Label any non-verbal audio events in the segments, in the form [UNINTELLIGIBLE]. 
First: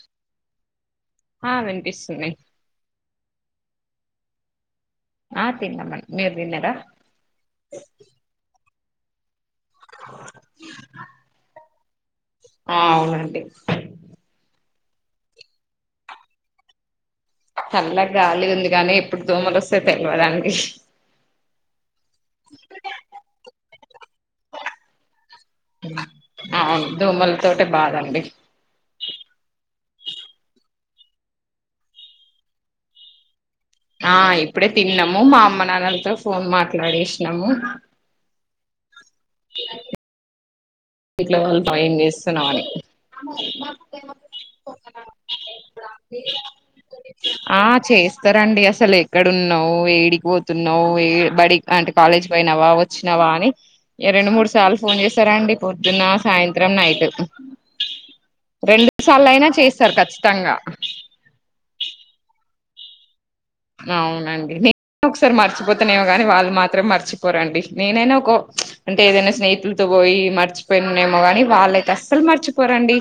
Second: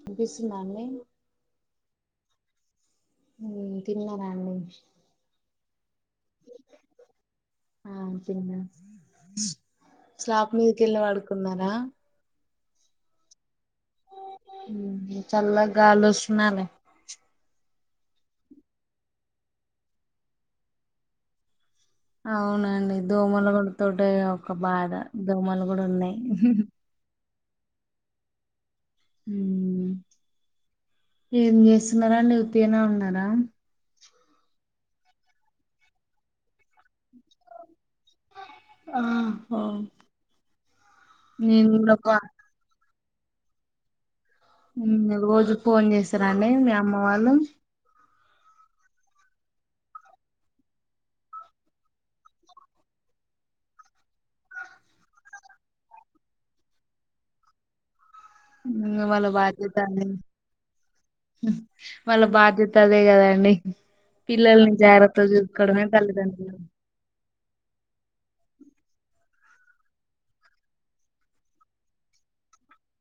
వినిపిస్తుందా అండి ఆ వినిపిస్తుంది ఉ తిన్నార అండి ఆ తిన్నాం మేమ్ మీరు దిన్నార స్లాప్ మీదికి వెళ్ళి పడుకున్నారా అ అవునంటెే ఉమ్ చల్ల గాలి వస్తుందా అండి చల్ల గాలి ఉంది గానీ ఎప్పుడు దోమలు వస్తాయో తెల్వదండి అవునండి దోమలు కుడుతుంటే ఇది ఒక బాధ దోమలు కూడా ఉన్నాయి. తొటే బాధ అండి ఉమ్ ఏం చేస్తున్నారండి ఉత్తిగానే ఉన్నారా అ ఇప్పుడే తిన్నాము మా అమ్మ నాన్నలతో ఫోన్ మాట్లాడేసినాము ఆహా హో ఇంట్లో వాళ్ళు టైం చేస్తున్నావని [UNINTELLIGIBLE] హు ఇంగా రోజు ఫోన్ చేస్తారాండి మీ అమ్మ వాళ్ళు ఆ చేస్తారండి అసలు ఎక్కడన్నావు ఏడికిపోతున్నావు ఏ బడి అంటే కాలేజ్ పోయినవా వచ్చినావా అని రెండు మూడు సార్లు ఫోన్ చేస్తారండి పొద్దున సాయంత్రం నైట్ రెండు ఉమ్ వాళ్ళ సార్లు అయినా చేస్తారు బాధ్యతని ఖచ్చితంగా హు వాళ్ళ బాధ్యత కదే కదా హా అవునండి నే ఒకసారి చూసుకోవడమే మర్చిపోతున్నానేమో గాని వాళ్ళు తల్లిదండ్రులు మాత్రం మర్చిపో పోరండి నేనైనా ఒక అంటే ఏదైనా స్నేహితులతో పోయి మర్చిపోయినేమో కాని వాళ్లైతే అస్సలు మర్చిపోరండి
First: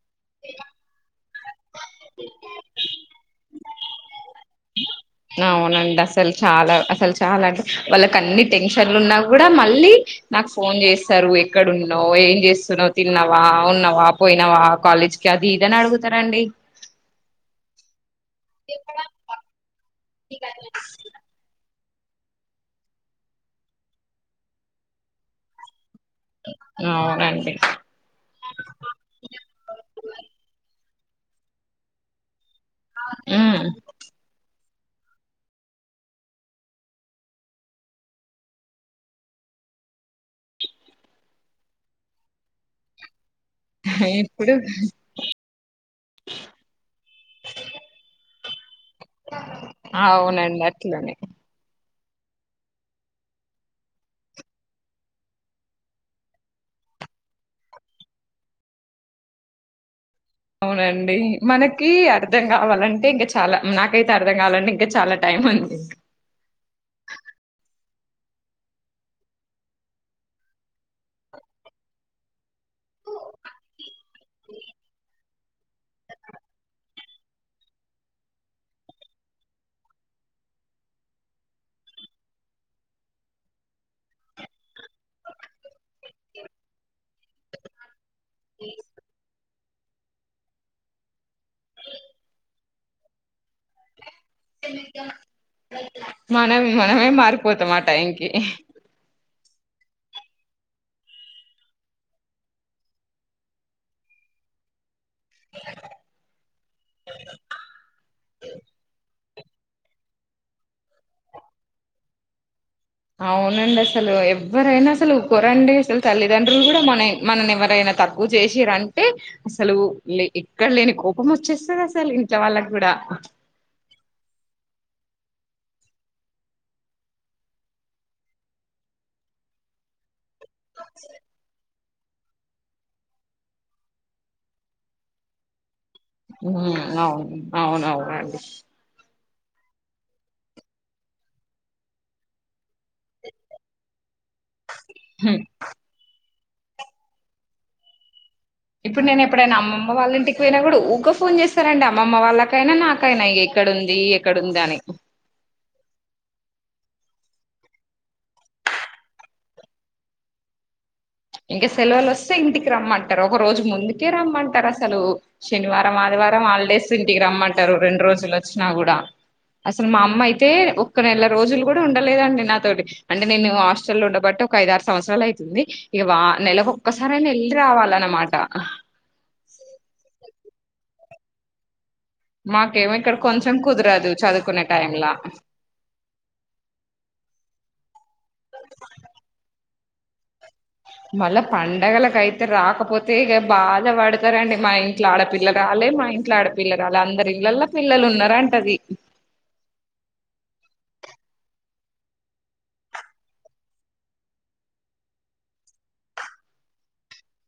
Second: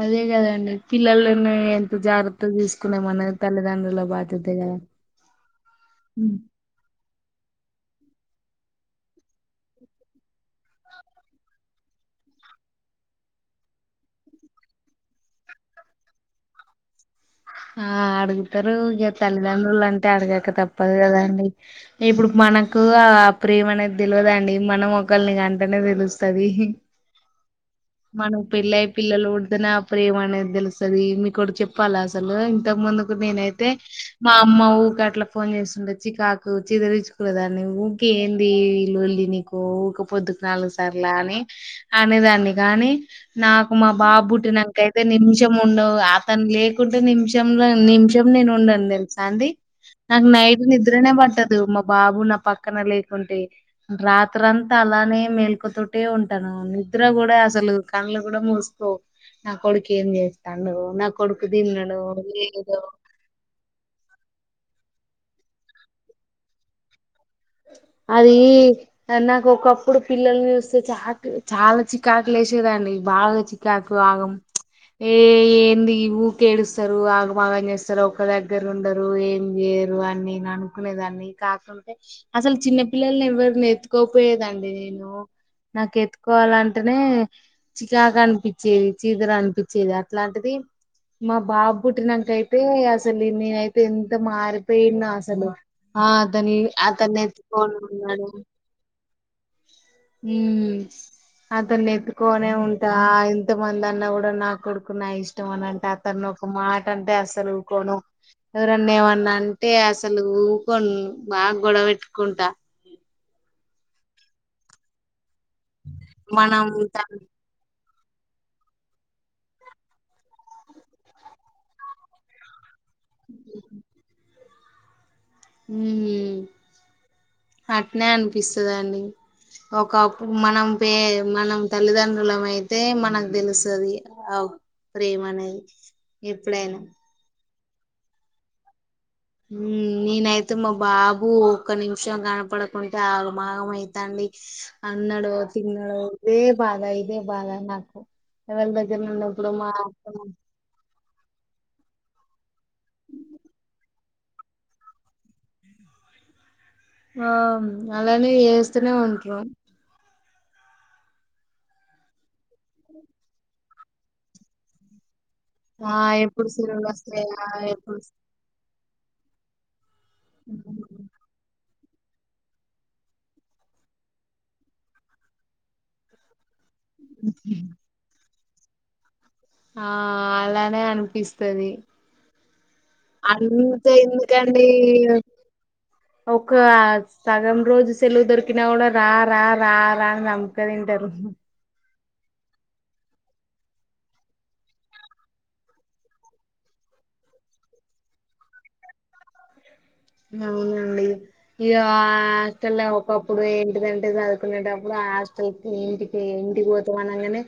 అదే కదండి పిల్లలని ఎంత జాగ్రత్త తీసుకునే మనం తల్లిదండ్రుల బాధ్య హ అవునండి అసలు చాలా అసలు చాలా అంటే వాళ్ళకి అన్ని టెన్షన్లు ఉన్నా కూడా మళ్ళీ నాకు ఫోన్ చేస్తారు ఎక్కడున్నావ్ ఏం చేస్తున్నావ్ తిన్నావా ఉన్నావా పోయినవ కాలేజ్కి అది ఇదని అడుగుతారండి ఆ అడుగు ఇద్దరు ఈ తల్లిదండులు అంత అంటే అడగక తప్పదు కదండి ఇప్పుడు మనకు ఆ ప్రేమనేది తెలియదండి మనం ఒకళ్ళని కంటనే తెలుస్తు స్తది అవునండి మనం పెళ్ళయి పిల్లలు పుడుదనే అప్పుడు ఏమనేది తెలుస్తుది తెలుస్తది మీకోటి చెప్పాలా తలే ఇంతకు ముందుకు ఉమ్ నేనైతే మా అమ్మ ఎప్పుడట్లా ఫోన్ చేస్తుండ చికాకు చిదరిచ్చుకూనే దాన్ని ఊకే ఏంది నీ లోళ్ళి నీకు ఊక పొద్దుకు నాలుగు సర్లా అని అనే దాన్ని కాని నాకు మా ఇప్పుడు బాబుట్టినాకైతే నిమిషం ఉండవు అతను లేకు నిమిషంలో నిమిషం నేను ఉండన్ వస్తాంది నాకు నైట్ అవునండి నిద్రనే అట్లనే పట్టదు మా బా బాబు నా పక్కన లేకుంటే రాత్రంతా అలానే మేల్కవతోటే ఉంటాను నిద్ర కూడా అసలు కళ్ళు కూడా మూస్కోవు నా కొడుకి ఏం చేస్తాండో నా అవునండి కొడుకు మనకి తిన్నాడు అర్ధం లేదో కావాలంటే ఇంక చాలా నాకైతే అర్థం కావాలంటే ఇంకా చాలా టైం ఉంది అది నాకు ఒకప్పుడు పిల్లల్ని చూస్తే చా చాలా చికాకు లేసేదండి బాగా చికాకు ఆగం ఏ ఏంది ఊకేడుస్తారు ఆగం ఆగం చేస్తారు ఒక దగ్గర ఉండరు ఏం చేయరు అని నేను అనుకునేదాన్ని కాకుంటే అసలు చిన్న పిల్లల్ని ఎవ్వరిని ఎత్తుకోక పోయేదాన్ని నేను నాకు ఎత్తుకోవాలంటేనే చికాకు అనిపించేది చీదర అంటూ వచ్చేది అట్లాంటిది మా బాబు పుట్టినంకైతే అసలు నేనైతే ఇప్పుడు ఎంత మారిపోయినా అసలు ఆ అతని మనం మనమే అతన్ని మారిపోతాం ఆ టైంకి హు అతన్ని ఎత్తుకొనే ఉంటా ఇంతమంది అన్న కూడా నాకొడుక్ నా కొడుకు నా ఇష్టం అని అంట అతను ఒక మాట అంటే అస్సలు ఊకోను ఎవరన్న ఏమన్నా అంటే అసలు ఊకోను బాగ్ గొడవ పెట్ పెట్టుకుంటా. అవునండి అసలు ఎవ్వరైనా అసలు ఉర్కోరండి అసలు తల్లిదండ్రులు మనం కూడా మన తన- మనని ఎవరైనా తక్కువ చేసిరంటే అసలు లే ఎక్కడ లేని కోపం వచ్చేస్తది అసలు ఇంట్లో వాళ్ళకి కూడా మ్ అట్నే అనిపిస్తదండి ఒకప్ప్ మనం పే మనం తల్లిదండ్రులం అయితే మనకు తెలుస్తుది ఆ ప్రేమ అనేది. ఎప్పుడైనా మ్ అవును. అవునవునండి. మ్ నేనైతే మా బాబు ఒక్క నిమిషం కనపడకుంటే ఆగమాగం అయితాండి. అన్నడో తిన్నాడో. ఇదే బాధ ఇదే బాధ నాకు. ఎవరి దగ్గర ఇప్పుడు నేను ఉన్నప్పుడు ఎప్పుడైనా మా అమ్మమ్మ వాళ్ళ ఇంటికి పోయినా గూడ ఊక ఫోన్ చేస్తారండి అమ్మమ్మ వాళ్ళకైనా నాకైనా ఎక్కడుంది ఎక్కడుంది అని. ఆ అలానే చేస్తూనే ఉంట్రు. ఇంకా సెలవులు వస్తే ఇంటికి రమ్మంటారు ఒక రోజు ముందుకే రమ్మంటారు అసలు. ఆ శనివారం ఆదివారం ఎప్పుడు సెలవులు హాలిడేస్ ఇంటికి వస్తాయా రమ్మంటారు ఎప్పుడు రెండు రోజులు వచ్చినా గూడ. అసలు మా అమ్మ అయితే ఒక్క నెల రోజులు గూడ ఉండలేదండి నాతోటి అంటే నేను హాస్టల్ లో ఉండబట్టి ఒక ఐదారు సంవత్సరాలు ఐతుంది. ఇగ వా నెలకో ఒకసారి అయినా వెళ్ళి రావాలన్నమాట. అహ్ ఆ అలానే అనిపిస్తది. మాకేమో ఇక్కడ కొంచెం కుదరదు చదువుకునే అంతెందుకండి టైంలా ఒక సగం రోజు సెలవు దొరికినా గూడ రా - రా - రా - ప్రాణం మళ్ళ పండగలక్ ఇట్లైతే రాకపోతే ఇక బాధ పడతారండి మా ఇంట్ల ఆడపిల్ల రాలే మా ఇంట్ల ఆడపిల్ల రాలే అందరి ఇళ్లల్ల పిల్లలు ఉన్నారంటది. అవునండి ఇగ హాస్టల్ల ఒకప్పుడు ఏంటిదంటే సదువుకునేటప్పుడు ఆ హాస్టల్కి ఇంటికి ఇంటికి పోతం అనగానే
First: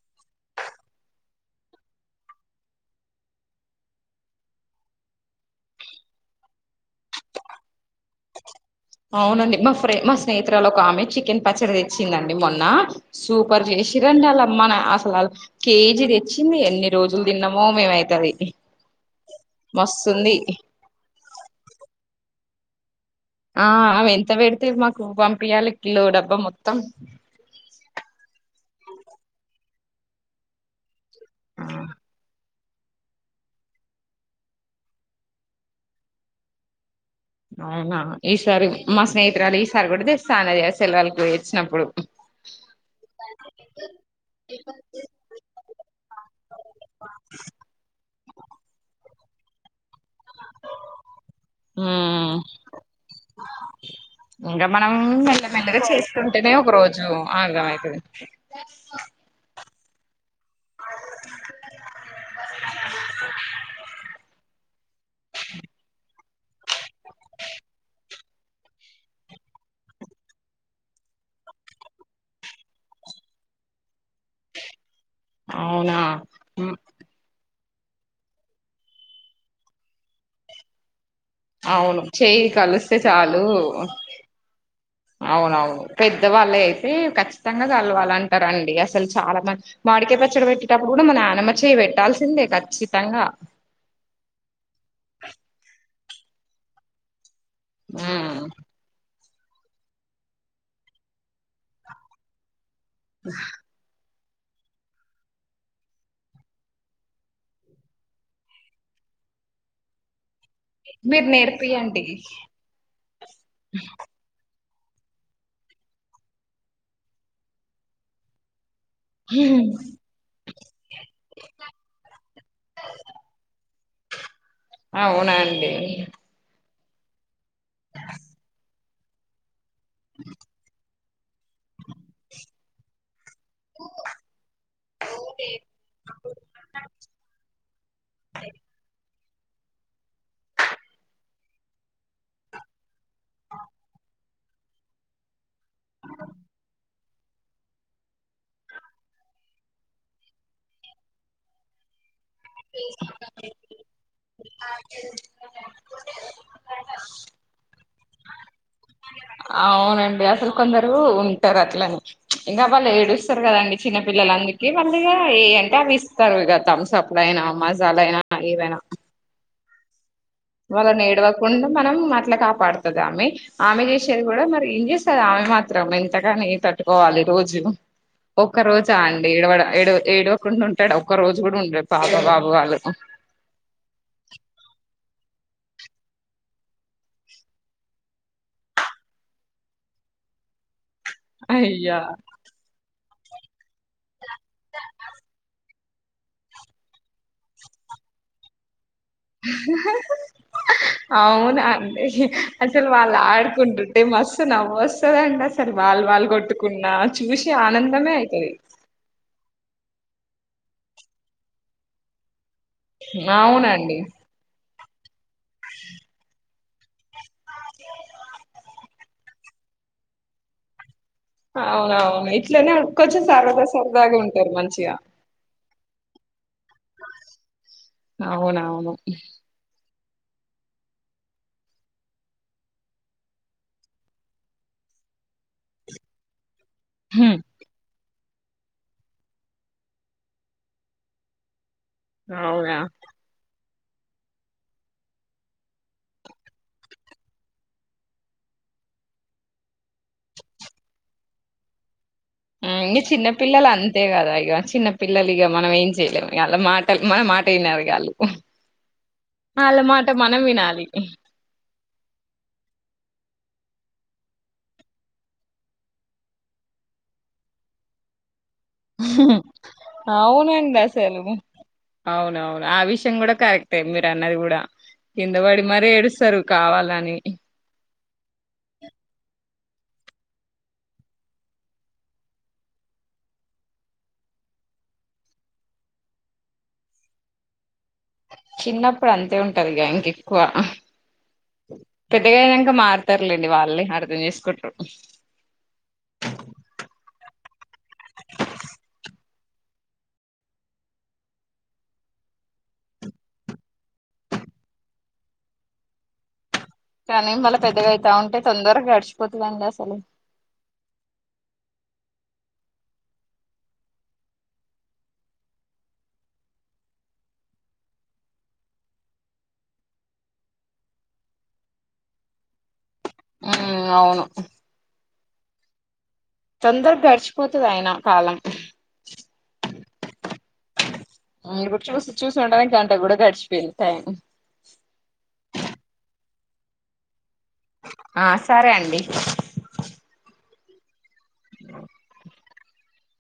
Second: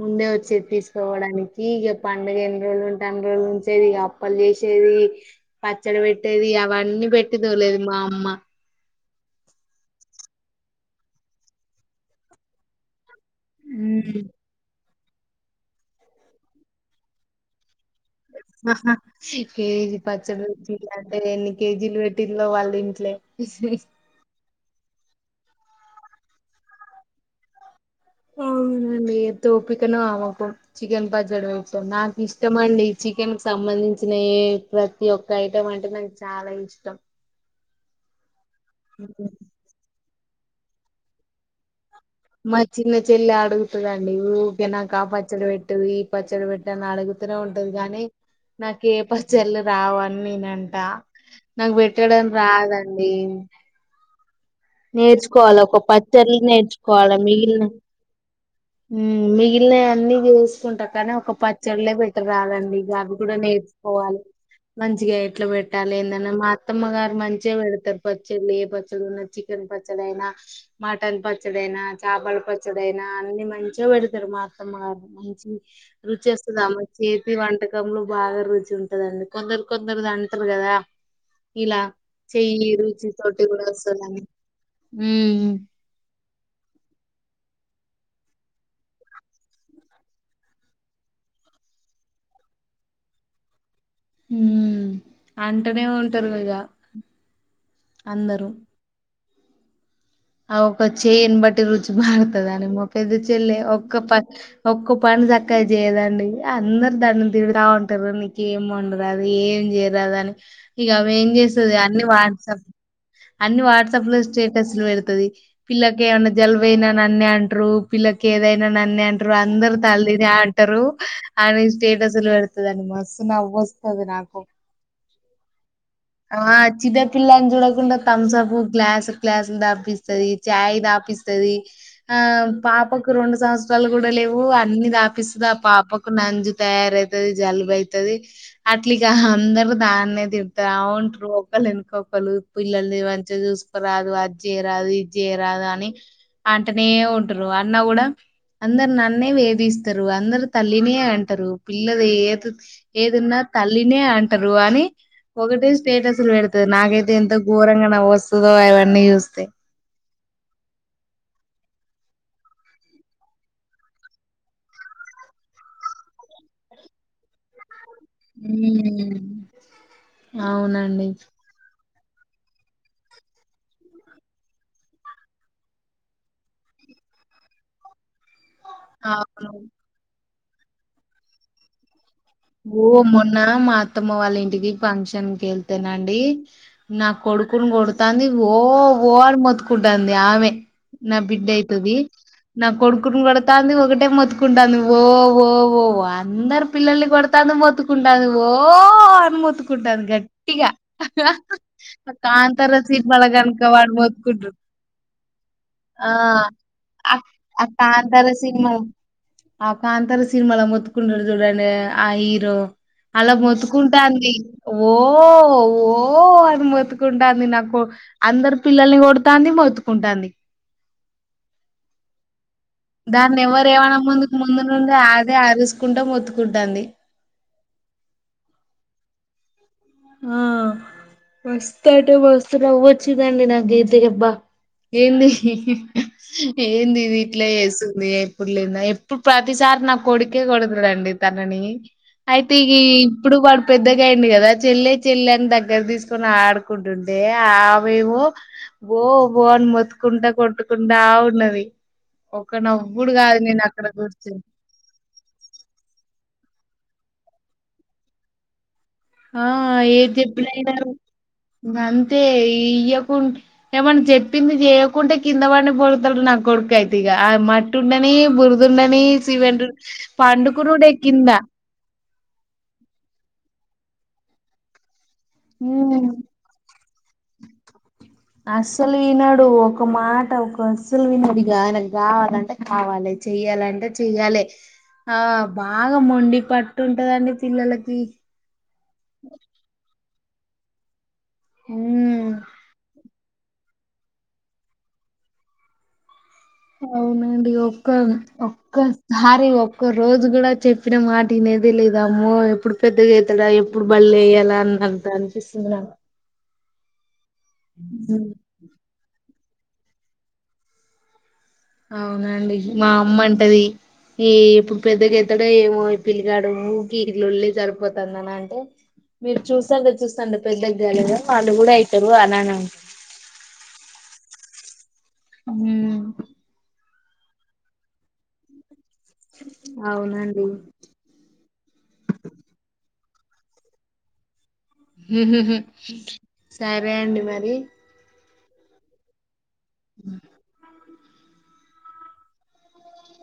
ముందే వచ్చేది తీసుకోవడానికి ఇగ పండుగ ఎన్ని రోజులు ఉంటే అన్ని రోజులు ఉంచేది ఇగ అప్పలు చేసేది పచ్చడి పెట్టేది అవన్నీ పెట్టిద్దో లేదో మా అమ్మా. అవునండి మా ఫ్రె మా స్నేహిరాలు ఒక ఆమె చికెన్ పచ్చడి తెచ్చిందండి మొన్న. సూపర్ ఉమ్. చేసిర్రండి వాళ్ళమ్మా న అస లా కేజీ తెచ్చింది ఎన్ని రోజులు తిన్నామో మేమై అహ కేజీ మస్తుంది పచ్చడి పెట్టిల్లంటే అంటే ఎన్ని కేజీలు పెట్టి లో వాళ్లింట్లే. ఆ ఆమె ఎంత పెద్త్ - తే మాకు పంపియాలి కిలో డబ్బా మొత్తం అ అవును అండి ఎంత ఓపికనో ఆమెకు - గెంపా జడు వ ఇయి ఆ నాకు ఇష్ట ఇష్టం అండి చికెన్ కు సంబంధించిన ఏ ప్రతి ఒక్క ఐటెం అంటే నాకు చాలా ఇష్టం అవునా - సారి మా స్నేహితురాలు ఈసారి కూడా తెస్ - సానేదే సెలవులకి వచ్చినప్పుడు మా చిన్న చెల్లి అడుగుతుదండి ఊకె నాక ఆ పచ్చడ పెట్టి ఈ పచ్చడ పెట్టు అని అడుగుతూనే ఉంటది గానీ నాకూ ఏ పచ్చళ్లు రావా నేనంట నాకు పెట్టడం మ్మ్ రాదండి ఇంకా మనం మెల్ల నేర్చుకోవాలి మెల్లగా ఒక పచ్చళ్ళు చేసుకుంటేనే ఒక రోజు నేర్చుకోవాలి ఆగం మిగిలిన అయితది మ్మ్ మిగిలినవి అన్నీ చెస్ - చూసుకుంటా కానీ ఒక పచ్చళ్లే పెట్టరాదు అండి అవి కూడా నేర్చుకోవాలి మంచిగా ఎట్లా పెట్టాలి ఏంది అనీ మా అత్తమ్మ గారు మంచిగా పెడతారు పచ్చళ్ళు ఏ పచ్చళ్ళు ఉన్న చి - చికెన్ పచ్చడి అయినా మటన్ పచ్చడి అయినా చాపలా పచ్చడి అయినా అన్ని మంచిగా పెడతారు మా అత్తమ్మగారు మంచి అవునా రుచి వస్తది ఉమ్, ఆమె చేతి వంట రకంలో బాగా రుచి ఉంటందండి కొందరు కొందరుది అంటారు కదా ఇలా అవును చెయి చెయ్యి కలిస్తే రుచి చాలు తోటి కూడా వస్తదని మ్మ్ అవునువును పెటి పెద్దవాళ్లే అయితే ఖచ్చితంగా కలవాలి అంటారండి అసలు చాలా మంది మాడికాయ పచ్చడి పెట్టేటప్పుడు కూడా మా నాన్నమ్మ చేయి పెట్టాల్సిందే ఖచ్చితంగా హ్మ్ అంటనే ఉంటారు ఈగ హ్మ్ ఒక చెయ్ని బట్టి రుచి మార్తదా ని పెద్ద చెల్లె ఒక్క పన్ ఒక్క పని చక్కగా చేయదండి అందరు దాన్ని తిడ్తా ఉంటరు నీకేం వండరాదు ఏం చేయరాదు అని ఇగ ఆమె మీరు ఏం చేస్తది అన్ని నేర్పియండి వాట్సాప్ అన్ని వాట్సాప్ లో స్టే టస్లు పెడ్ ది పిల్లకి ఏమ్మన్న జల్బు అయిన నన్నే అంట్రు పిల్లకి ఏదై నన్నే అంటారు అందరు తల్లి నే అంటరు ఆమె స్టేటస్లు పెడతుంది అని మస్తు నవ్వొస్ స్తది నాకు అవునా అండీ. ఆ చిన్న పిల్లాని చూడకుండా తంసపూ గ్లాస్. క్లాస్ తాపీ అది చాయ్ దాపిస్త స్తది ఆ పాపకు రెండు సంవత్సరాలు కూడా లేవు అన్ని తాపిస్తది ఆ పాపకు నంజు తయారైతుది జలుబు అయితుది అట్లా ఇగ అందరు దానినే తిడుతారు అవును రోకల్ పిల్లల్ని మంచిగా చూసుకోరాదు అ రాదు ఇది చేయారాదు అని అంటనే ఉంటారు అన్న కూడా అందరు నన్నే వేధిస్తారు అందరు తల్లినే అంటారు పిల్లది ఏ ఏదున్నా తల్లినే అంటారు అని ఒకటే స్టేటస్లు పెడతది నాకైతే ఎంత ఘోరంగా నవ్వు వస్తదో అవన్నీ చూస్తే అవునండి అసలు కొందరు ఉంటారు అట్లనే ఇంకా వాళ్ళు ఏడుస్తారు కదండి చిన్నపిల్లలందుకీ మళ్ళీ ఇగ ఎ అంటే అవి ఇస్తారు ఇగ థంబ్ అప్ డైన మస్ జాలైనా ఏవైనా ఉమ్ వాళ్ళను అవునండి ఏడవకుండా మనం అట్లా కాపాడుతది ఆమె ఆమె చేసేది కూడా మరి ఏం చేస్తారు ఆమె మాత్రం ఎంతగాన ఎ తట్టుకోవాలి రోజు ఒక్క రోజా అండి అవును ఏడవడం ఏ ఏడు కుం ఉంటడా ఒక్కరోజు కూడా ఉండడు పాపం ఓ మొన్న మా అత్తమ్మ వాళ్ళ ఇంటికి ఫంక్ష న్ కెళ్తేనండి నా కొడుకుని కొడుతాంది ఓ ఓ అని మోత్తుకుంటాంది ఆమె నా బిడ్డైయితది అయ్యా నా కొడు ను కోడతాంది ఒకటే మొత్ కుంటాంది ఓ ఓ ఓ అందరు పిల్లల్ని కొడ్ తను మొత్తుకుంటాంది వో అవునా అండి కాంతార అసలు వాళ్ళు సినిమాల గనుక వాడు ఆడుకుంటుంటే మస్తు మొత్తుకుంటడు నవ్వు వస్తుందండి అసలు వాళ్ళు ఆ వాళ్ళు కొట్టుకున్నా ఆ చూసి ఆ ఆనందమే కాంతార అయితది సినిమాల మోతుకుంటడు చూడండి ఆ హీరో అలా అవునండి మొత్తుకుంటాంది ఓ ఓ అని మోత్తుకుంటాంది నాకు అందరు పిల్లల్ని కొడుతంది మోత్తుకుంటాంది అవును అవునీ దాన్ని ఎవరు ఏం ఆనకముందుకు ముందు నుండే అదే అరుస్ కుండ మూతు అవునువును ఆ మస్త్ అంటే మస్తు నవ్వు వచ్చిందండి నాకైతే అబ్బా ఏంది ఏందిది ఇట్లా ఏసు ఎప్పుడు లేద ఎప్పుడు ప్రతిసారి నా కొడుకే కొడతడండి తనని అయితే ఈ అవునా ఇప్పుడు వాడ్ పెద్దగా అయ్యిండు కదా చెల్లె చెల్లె అని దగ్గర తీసుకొని ఆడుకుంటుంటే ఆమెమో బో బో అని మొత్తుకుంటా కొట్టుకుంటా ఉన్నది ఒక ఆ ఇంగ నవ్వుడు చిన్న కాదు నేను పిల్లలు అక్కడ అంతే కదా కూర్చుని ఇగ చిన్న పిల్లలు ఇగ మనం ఏం చేయలేము ఇగ ఆల్లా మాటలు మన మాటే ఇనరు ఇగ ఆళ్ళు ఆ ఆళ్ళ మాట ఏది మనం చెప్పిన వినాలి వినరు ఏమన్నా చెప్పింది చేయకుంటే కింద పండి బోర్రుతాడు నా కొడుకు అయితే ఇగ మట్టుండనీ బుర్ అవునండి అసలు కింద అవునవును ఆ విషయం కూడా కరెక్ టే మీరు అన్నది కూడా కింద పడి మరి ఉమ్ ఏడుస్తారు కావాలని ఎ అస్సలు ఇనడు ఒక మాట ఒక అస్సలు వినడు ఇగ ఆయనకు కావాలంటే కావాలె చెయ్యాలంటే చెయ్యాలె ఆ బాగా మొండి పట్టుంటదండి పిల్లలకి చిన్నప్పుడు అంతే ఉంటది గా ఇంకిప్ కువ ఉమ్ పెద్దగయినంక మార్త తరులేండి వాళ్లే అర్దం చేసుకుంట్రూ అవునండి ఒక్క ఒక్కసారి ఒక్క రోజు కూడా చెప్పిన మాటినేదే లేదు అమ్మో ఎప్పుడు పెద్దగాతాడా ఎప్పుడు బళ్ళో ఎయ్యలా అన్నది అనిపిస్తుంది నాకు కానీ మళ పెద్దగా అవుతా హ్మ్. ఉంటే తొందరగా గడిశి పో పొతు లాండసలు అవునండి మా అమ్మ అంటది ఈ ఎప్పుడు పెద్దగయితాడో ఏమో పిలిగాడు కీలొల్లి సరిపోతుంది అని అంటే మీరు చూస్తంగా చూస్తాంగా పెద్దగాలేదా వాళ్ళు కూడా అయితారు అనినండి మ్మ్ అవును ఉ తొందరగ గడిచిపోతది అయినా కాలం అవునండి కూడా చూసి చూసి ఉండగా గంట కూడా గడిచిపోయింది టైమ్ హు హు హు సరే అండి మరి ఆ సరే అండి ఉ